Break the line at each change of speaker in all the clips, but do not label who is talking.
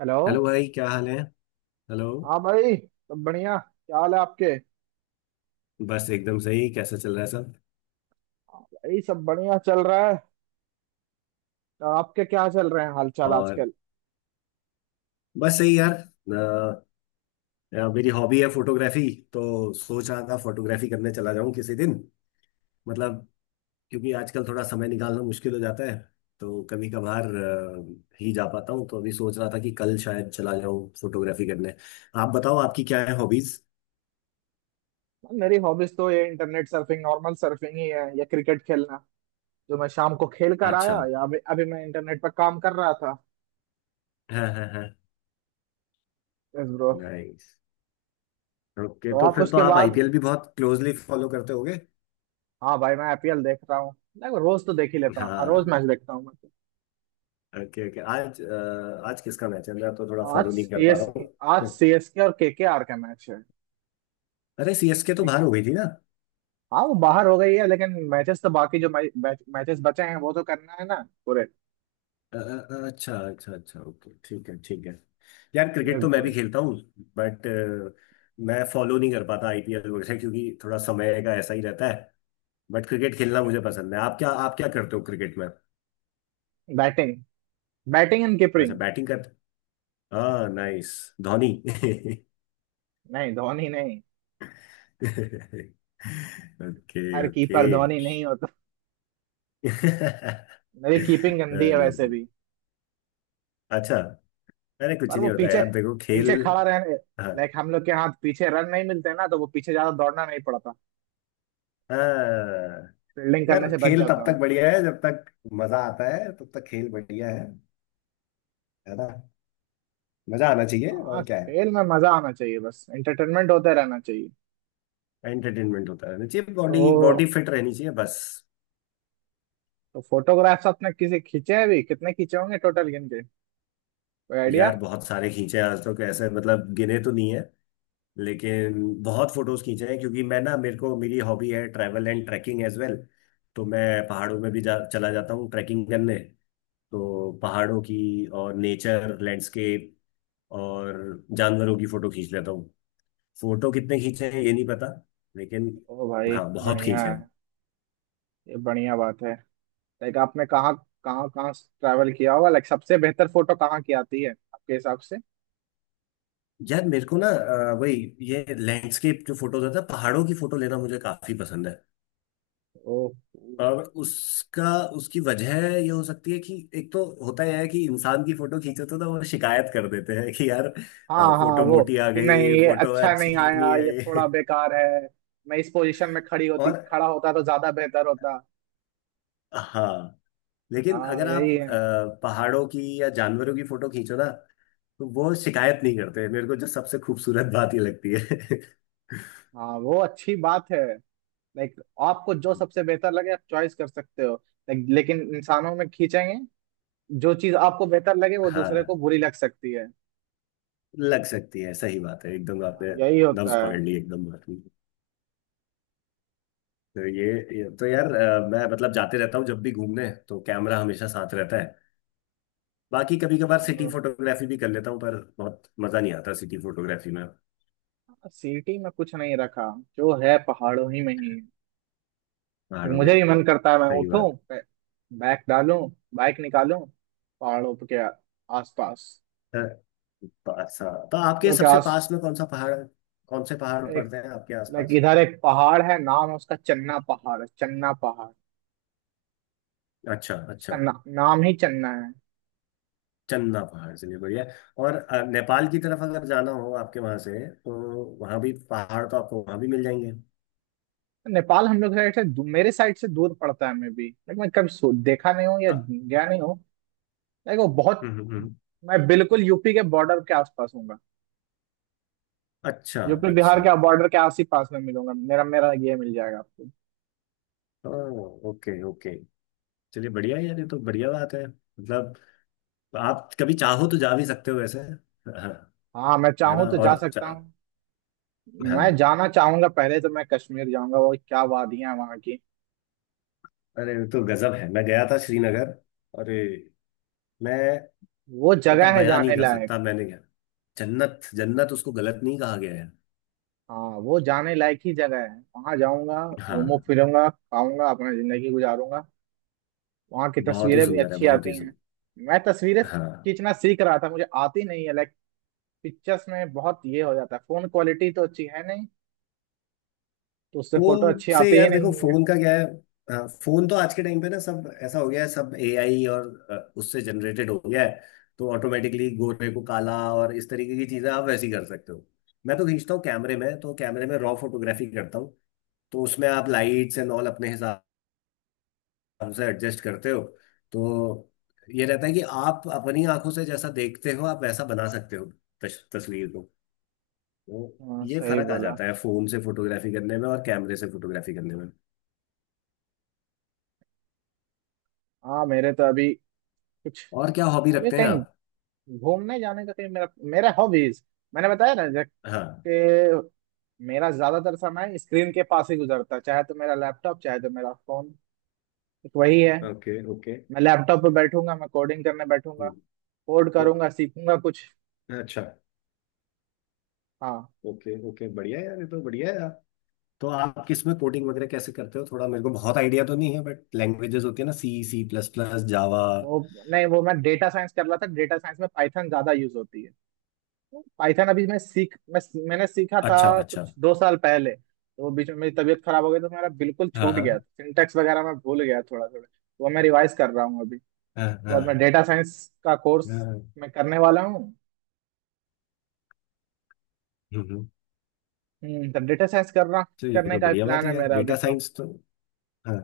Hello.
Hello भाई, क्या हाल है? हेलो।
हाँ भाई, सब बढ़िया। क्या हाल है आपके?
बस एकदम सही। कैसा चल रहा है सब?
हाँ भाई, सब बढ़िया चल रहा है। तो आपके क्या चल रहे हैं हालचाल
और
आजकल?
बस सही यार। मेरी हॉबी है फोटोग्राफी। तो सोच रहा था फोटोग्राफी करने चला जाऊं किसी दिन। मतलब क्योंकि आजकल थोड़ा समय निकालना मुश्किल हो जाता है। तो कभी कभार ही जा पाता हूँ। तो अभी सोच रहा था कि कल शायद चला जाऊं फोटोग्राफी करने। आप बताओ, आपकी क्या है हॉबीज?
मेरी हॉबीज तो ये इंटरनेट सर्फिंग, नॉर्मल सर्फिंग ही है या क्रिकेट खेलना। जो मैं शाम को खेल कर आया,
अच्छा।
या अभी अभी मैं इंटरनेट पर काम कर रहा था।
हाँ हाँ हाँ।
Yes bro.
नाइस। ओके,
तो
तो
आप
फिर तो
उसके
आप
बाद।
आईपीएल भी बहुत क्लोजली फॉलो करते होगे।
हाँ भाई, मैं आईपीएल देख रहा हूँ। नहीं, रोज तो देख ही लेता हूँ। हाँ, रोज
हाँ।
मैच देखता हूँ मैं।
Okay okay. आज आज किसका मैच है? मैं तो थोड़ा
तो आज
फॉलो नहीं कर पा रहा
सीएसके। आज
हूँ।
सीएसके और केकेआर का मैच है।
अरे सीएसके तो बाहर हो गई थी ना।
हाँ, वो बाहर हो गई है, लेकिन मैचेस तो बाकी जो मैचेस बचे हैं वो तो करना है ना। पूरे।
अ, अच्छा अच्छा अच्छा। ओके, ठीक है ठीक है। यार क्रिकेट
यस
तो मैं
ब्रो।
भी खेलता हूँ बट मैं फॉलो नहीं कर पाता आईपीएल वगैरह, क्योंकि थोड़ा समय का ऐसा ही रहता है। बट क्रिकेट खेलना मुझे पसंद है। आप क्या करते हो क्रिकेट में?
बैटिंग। बैटिंग एंड
अच्छा
कीपिंग।
बैटिंग करते। हाँ नाइस। धोनी।
नहीं, धोनी नहीं।
ओके
हर
ओके।
कीपर धोनी नहीं होता। मेरी कीपिंग गंदी है
अरे,
वैसे भी।
अच्छा। अरे कुछ
पर वो
नहीं होता
पीछे।
यार, देखो खेल।
पीछे खड़ा रहने।
हाँ
लाइक हम लोग के हाथ पीछे रन नहीं मिलते ना, तो वो पीछे ज्यादा दौड़ना नहीं पड़ता।
हाँ।
फील्डिंग करने
यार
से बच
खेल
जाता
तब तक
हूँ।
बढ़िया है जब तक मजा आता है, तब तक खेल बढ़िया है। है ना? मजा आना चाहिए,
हाँ,
और क्या है।
खेल में मजा आना चाहिए, बस एंटरटेनमेंट होते रहना चाहिए।
एंटरटेनमेंट होता रहना चाहिए, बॉडी बॉडी
तो।
फिट रहनी चाहिए बस।
तो फोटोग्राफ्स आपने किसी खींचे हैं भी, कितने खींचे होंगे टोटल गिन के? कोई आइडिया?
यार बहुत सारे खींचे हैं आज तो। कैसे मतलब, गिने तो नहीं है लेकिन बहुत फोटोज खींचे हैं। क्योंकि मैं ना, मेरे को मेरी हॉबी है travel and trekking as well. तो मैं पहाड़ों में भी चला जाता हूँ ट्रैकिंग करने। तो पहाड़ों की और नेचर लैंडस्केप और जानवरों की फोटो खींच लेता हूँ। फोटो कितने खींचे हैं ये नहीं पता, लेकिन
ओ भाई।
हाँ बहुत
बढ़िया
खींचे
है।
हैं।
ये बढ़िया बात है। लाइक आपने कहाँ। कहाँ कहाँ ट्रैवल किया होगा, लाइक सबसे बेहतर फोटो कहाँ की आती है आपके हिसाब से?
यार मेरे को ना वही ये लैंडस्केप जो फोटोज होता है, पहाड़ों की फोटो लेना मुझे काफी पसंद है।
ओ।
और उसका उसकी वजह ये हो सकती है कि एक तो होता यह है कि इंसान की फोटो खींचो तो ना, वो शिकायत कर देते हैं कि यार
हाँ हाँ,
फोटो
वो।
मोटी आ
कि नहीं,
गई,
ये
फोटो
अच्छा नहीं
अच्छी
आया,
नहीं
ये
आई।
थोड़ा बेकार है। मैं इस पोजीशन में खड़ी होती,
और
खड़ा होता तो ज्यादा बेहतर होता।
हाँ, लेकिन
हाँ,
अगर आप
यही है।
पहाड़ों की या जानवरों की फोटो खींचो ना, तो वो शिकायत नहीं करते। मेरे को जो सबसे खूबसूरत बात ये लगती है।
हाँ, वो अच्छी बात है। लाइक आपको जो सबसे बेहतर लगे, आप चॉइस कर सकते हो। लाइक लेकिन इंसानों में खींचेंगे। जो चीज आपको बेहतर लगे, वो दूसरे को
हाँ
बुरी लग सकती है।
लग सकती है, सही बात है, एकदम
हाँ,
आपने
यही होता
नब्ज
है।
पकड़ ली एकदम बात की। तो ये, ये तो यार मैं मतलब जाते रहता हूँ, जब भी घूमने तो कैमरा हमेशा साथ रहता है। बाकी कभी कभार सिटी
हाँ।
फोटोग्राफी भी कर लेता हूँ, पर बहुत मजा नहीं आता सिटी फोटोग्राफी में।
सिटी में कुछ नहीं रखा। जो है पहाड़ों ही में ही है। लेकिन
पहाड़ों
मुझे
में
भी मन करता है मैं
सही
उठूं
बात
बैग डालूं। बाइक निकालूं। पहाड़ों के। आसपास।
है। अच्छा, तो
हम
आपके
लोग के
सबसे
आस।
पास में कौन सा पहाड़ है? कौन से पहाड़
एक।
पड़ते हैं आपके
लाइक
आसपास?
इधर एक पहाड़ है, नाम है उसका चन्ना पहाड़, चन्ना पहाड़।
अच्छा अच्छा।
उसका ना, नाम ही चन्ना है।
चंदा पहाड़, चलिए बढ़िया है। और नेपाल की तरफ अगर जाना हो आपके वहां से, तो वहां भी पहाड़ तो आपको वहां भी मिल जाएंगे।
नेपाल हम लोग साइड से मेरे साइड से दूर पड़ता है, मैं भी लेकिन मैं कभी देखा नहीं हूँ या
अ।
गया नहीं हूँ। लेकिन वो बहुत।
हम्म हम्म, हम्म।
मैं बिल्कुल यूपी के बॉर्डर के आसपास हूँ।
अच्छा
यूपी बिहार
अच्छा।
के बॉर्डर के आस ही पास में मिलूंगा। मेरा मेरा ये मिल जाएगा आपको।
ओ, ओके ओके। चलिए बढ़िया है यार, ये तो बढ़िया बात है। मतलब आप कभी चाहो तो जा भी सकते हो वैसे। हाँ,
हाँ, मैं
है
चाहूँ
ना?
तो जा
और
सकता
चा-,
हूँ।
हाँ।
मैं जाना चाहूंगा, पहले तो मैं कश्मीर जाऊंगा। वो क्या वादियां हैं वहाँ की!
अरे ये तो गजब है, मैं गया था श्रीनगर। अरे मैं
वो जगह
मतलब
है
बयान नहीं
जाने
कर
लायक।
सकता मैंने क्या। जन्नत जन्नत उसको गलत नहीं कहा गया है।
हाँ, वो जाने लायक ही जगह है, वहां जाऊंगा। घूमू
हाँ
फिरूंगा, खाऊंगा, अपना जिंदगी गुजारूंगा। वहाँ की
बहुत ही
तस्वीरें भी
सुंदर है,
अच्छी
बहुत ही
आती हैं।
सुंदर।
मैं तस्वीरें
हाँ
खींचना सीख रहा था, मुझे आती नहीं है लाइक। पिक्चर्स में बहुत ये हो जाता है, फोन क्वालिटी तो अच्छी है नहीं। तो उससे फोटो
फोन
अच्छी
से,
आती ही
यार देखो
नहीं है।
फोन का क्या है। हाँ फोन तो आज के टाइम पे ना सब ऐसा हो गया है, सब एआई और उससे जनरेटेड हो गया है। तो ऑटोमेटिकली गोरे को काला और इस तरीके की चीजें आप वैसी कर सकते हो। मैं तो खींचता हूँ कैमरे में, तो कैमरे में रॉ फोटोग्राफी करता हूँ। तो उसमें आप लाइट्स एंड ऑल अपने हिसाब से एडजस्ट करते हो। तो ये रहता है कि आप अपनी आंखों से जैसा देखते हो आप वैसा बना सकते हो तस्वीर। तो
हाँ,
ये
सही
फर्क आ
बोला।
जाता है फोन से फोटोग्राफी करने में और कैमरे से फोटोग्राफी करने में।
हाँ, मेरे तो अभी। कुछ।
और क्या हॉबी
अभी
रखते हैं
कहीं।
आप?
घूमने जाने का कहीं मेरा। मेरा हॉबीज। मैंने बताया ना जब।
हाँ।
कि। मेरा ज्यादातर समय स्क्रीन के पास ही गुजरता है, चाहे तो मेरा लैपटॉप, चाहे तो मेरा फोन। एक वही है।
Okay okay.
मैं लैपटॉप पे बैठूंगा, मैं कोडिंग करने बैठूंगा।
हम्म।
कोड
तो
करूंगा, सीखूंगा कुछ।
अच्छा।
हाँ।
ओके ओके बढ़िया है यार, ये तो बढ़िया है यार। तो आप किसमें कोडिंग वगैरह कैसे करते हो? थोड़ा मेरे को बहुत आइडिया तो नहीं है, बट लैंग्वेजेस होती है ना, C C plus plus Java.
वो। नहीं, वो मैं डेटा साइंस कर रहा था, डेटा साइंस में पाइथन ज्यादा यूज होती है। पाइथन अभी मैं सीख मैं। मैंने सीखा था
अच्छा अच्छा।
कुछ 2 साल पहले, तो बीच में मेरी तबीयत खराब हो गई, तो मेरा बिल्कुल
हाँ
छूट गया था,
हाँ।
सिंटेक्स वगैरह मैं भूल गया थोड़ा थोड़ा। वो मैं रिवाइज कर रहा हूँ अभी।
हाँ
उसके
हाँ
बाद मैं
हाँ,
डेटा साइंस। का कोर्स।
हम्म।
मैं करने वाला हूँ।
हम्म।
तो डेटा साइंस करना।
तो ये
करने
तो
का
बढ़िया बात
प्लान है
है यार,
मेरा अभी
डेटा
तो।
साइंस तो। हाँ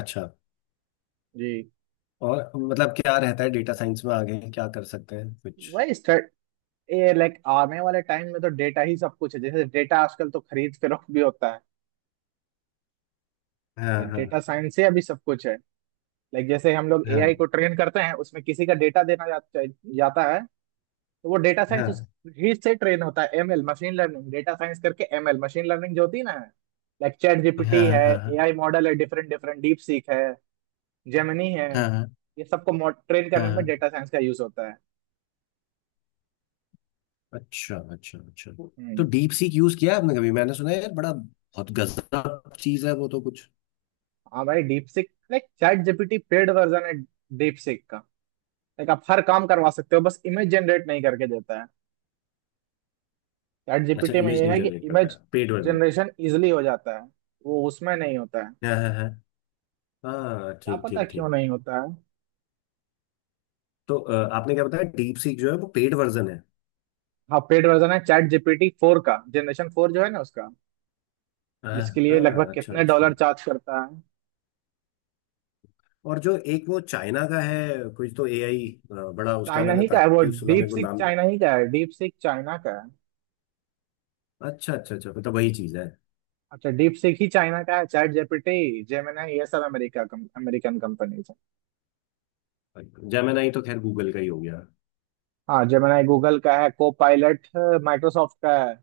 अच्छा।
जी।
और मतलब क्या रहता है डेटा साइंस में, आगे क्या कर सकते हैं कुछ?
वही स्टार्ट। ये लाइक आने वाले टाइम में तो डेटा ही सब कुछ है, जैसे डेटा आजकल तो खरीद फरोख्त भी होता है।
हाँ
तो
हाँ।
डेटा साइंस से अभी सब कुछ है। लाइक जैसे हम लोग
हाँ
एआई को ट्रेन करते हैं, उसमें किसी का डेटा देना जाता है। तो वो डेटा साइंस।
हाँ।
ही से ट्रेन होता है, ML machine learning, data science करके एमएल मशीन लर्निंग जो होती है ना। लाइक चैट जीपीटी
हाँ
है।
हाँ।
एआई मॉडल है डिफरेंट डिफरेंट, डीप सीख है। जेमिनी है।
हाँ
ये सबको ट्रेन
हाँ
करने में
हाँ,
डेटा साइंस का यूज होता है।
अच्छा अच्छा अच्छा। तो
हम्म।
डीप सीक यूज किया है आपने कभी? मैंने सुना है यार, बड़ा बहुत गजब चीज है वो तो कुछ।
हाँ भाई, DeepSeek like ChatGPT paid version है। डीप सीख का। लाइक आप हर काम करवा सकते हो, बस इमेज जनरेट नहीं करके देता है। चैट
अच्छा,
जीपीटी में
इमेज
ये
नहीं
है कि
जनरेट करता
इमेज।
है पेड वर्जन।
जनरेशन इजिली हो जाता है। वो उसमें नहीं होता है।
हाँ हाँ हाँ। हाँ
क्या
ठीक
पता
ठीक
क्यों
ठीक।
नहीं होता है।
तो आपने क्या बताया, डीप सीक जो है वो पेड वर्जन है।
हाँ, पेड वर्जन है चैट जीपीटी 4 का, जनरेशन 4 जो है ना उसका।
हाँ
जिसके लिए लगभग
हाँ, अच्छा
कितने
अच्छा।
डॉलर चार्ज करता है।
और जो एक वो चाइना का है कुछ, तो एआई बड़ा उसका
चाइना
मैंने
ही का है वो।
तारीफ सुना,
डीप
मेरे को
सीक
नाम।
चाइना ही का है, डीप सीक चाइना का है।
अच्छा अच्छा अच्छा, मतलब वही चीज है।
अच्छा, डीप सीक ही चाइना का है, चैट जीपीटी जेमिनाई ये सब अमेरिकन कंपनीज है।
जेमिनाई तो खैर गूगल का ही हो गया।
हाँ, जेमिनाई गूगल का है। Copilot. माइक्रोसॉफ्ट का है।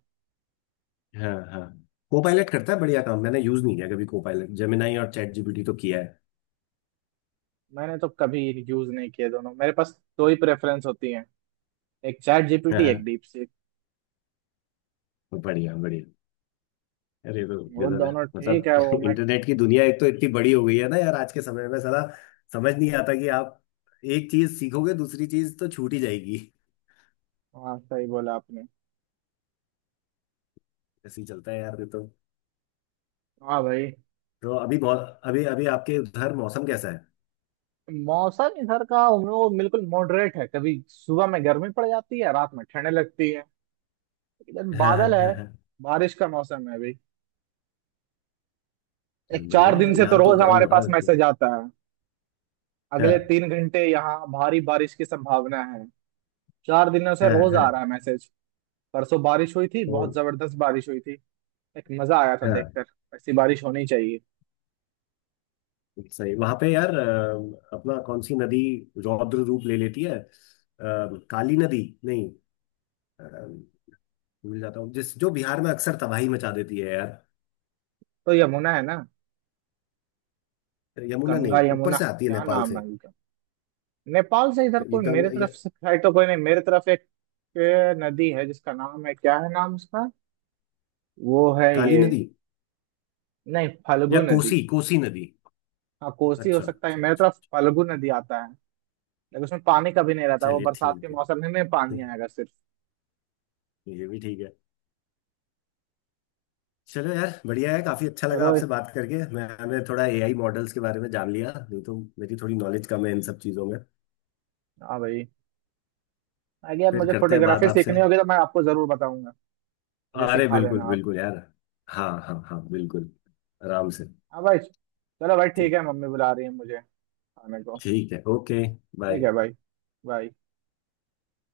हाँ हाँ। को पायलट करता है बढ़िया काम। मैंने यूज नहीं किया कभी को पायलट, जेमिनाई और चैट जीपीटी तो किया है।
मैंने तो कभी। यूज नहीं किया दोनों, मेरे पास दो ही प्रेफरेंस होती है। एक चैट
हाँ
जीपीटी, एक
हाँ,
डीप सीक।
बढ़िया बढ़िया। अरे ये तो
वो
गजब है,
दोनों ठीक है वो
मतलब
मैं।
इंटरनेट की दुनिया एक तो इतनी बड़ी हो गई है ना यार आज के समय में, साला समझ नहीं आता कि आप एक चीज सीखोगे दूसरी चीज तो छूट ही जाएगी।
हाँ, सही बोला आपने।
ऐसे ही चलता है यार ये तो।
हाँ भाई।
तो अभी बहुत अभी अभी आपके उधर मौसम कैसा है?
मौसम इधर का उन लोगों को बिल्कुल मॉडरेट है, कभी सुबह में गर्मी पड़ जाती है, रात में ठंड लगती है। इधर
हाँ हाँ
बादल
हाँ
है।
हाँ।
बारिश का मौसम है अभी। एक
बढ़िया
चार
है
दिन
यार,
से तो
यहाँ तो
रोज
गर्म
हमारे
हो रहा
पास
है तो।
मैसेज आता है। अगले
हाँ
3 घंटे यहाँ भारी बारिश की संभावना है। 4 दिनों से
हाँ
रोज आ रहा
हाँ।
है मैसेज। परसों बारिश हुई थी,
तो
बहुत जबरदस्त बारिश हुई थी। एक मजा आया था
हाँ
देखकर। ऐसी बारिश होनी चाहिए।
सही। वहां पे यार अपना कौन सी नदी रौद्र रूप ले लेती है? काली नदी नहीं, अ, भूल जाता हूँ, जिस जो बिहार में अक्सर तबाही मचा देती है यार।
तो यमुना है ना।
यमुना
गंगा
नहीं, ऊपर
यमुना।
से आती है
क्या
नेपाल
नाम
से।
है? नेपाल से इधर
ये
कोई
गंग
मेरे
या,
तरफ से है तो कोई नहीं मेरे तरफ एक। एक नदी है जिसका नाम है, क्या है नाम उसका। वो है
काली
ये।
नदी
नहीं, फल्गु
या
नदी।
कोसी, कोसी नदी।
हाँ, कोसी हो
अच्छा
सकता है,
अच्छा
मेरे तरफ
अच्छा।
फल्गु नदी आता है। लेकिन उसमें पानी कभी नहीं रहता, वो
चलिए
बरसात
ठीक
के मौसम में
है।
पानी आएगा सिर्फ।
ये भी ठीक है। चलो यार बढ़िया है, काफी अच्छा लगा
चलो।
आपसे बात करके। मैंने थोड़ा एआई मॉडल्स के बारे में जान लिया, नहीं तो मेरी थोड़ी नॉलेज कम है इन सब चीजों में।
हाँ भाई। आगे यार
फिर
मुझे
करते हैं बात
फोटोग्राफी
आपसे।
सीखनी होगी तो मैं आपको जरूर बताऊंगा। मुझे
अरे
सिखा
बिल्कुल
देना आप।
बिल्कुल यार। हाँ हाँ हाँ बिल्कुल, आराम से।
हाँ भाई। चलो भाई,
ठीक,
ठीक है, मम्मी बुला रही है मुझे। खाने को।
ठीक है ओके।
ठीक
बाय।
है भाई। बाय।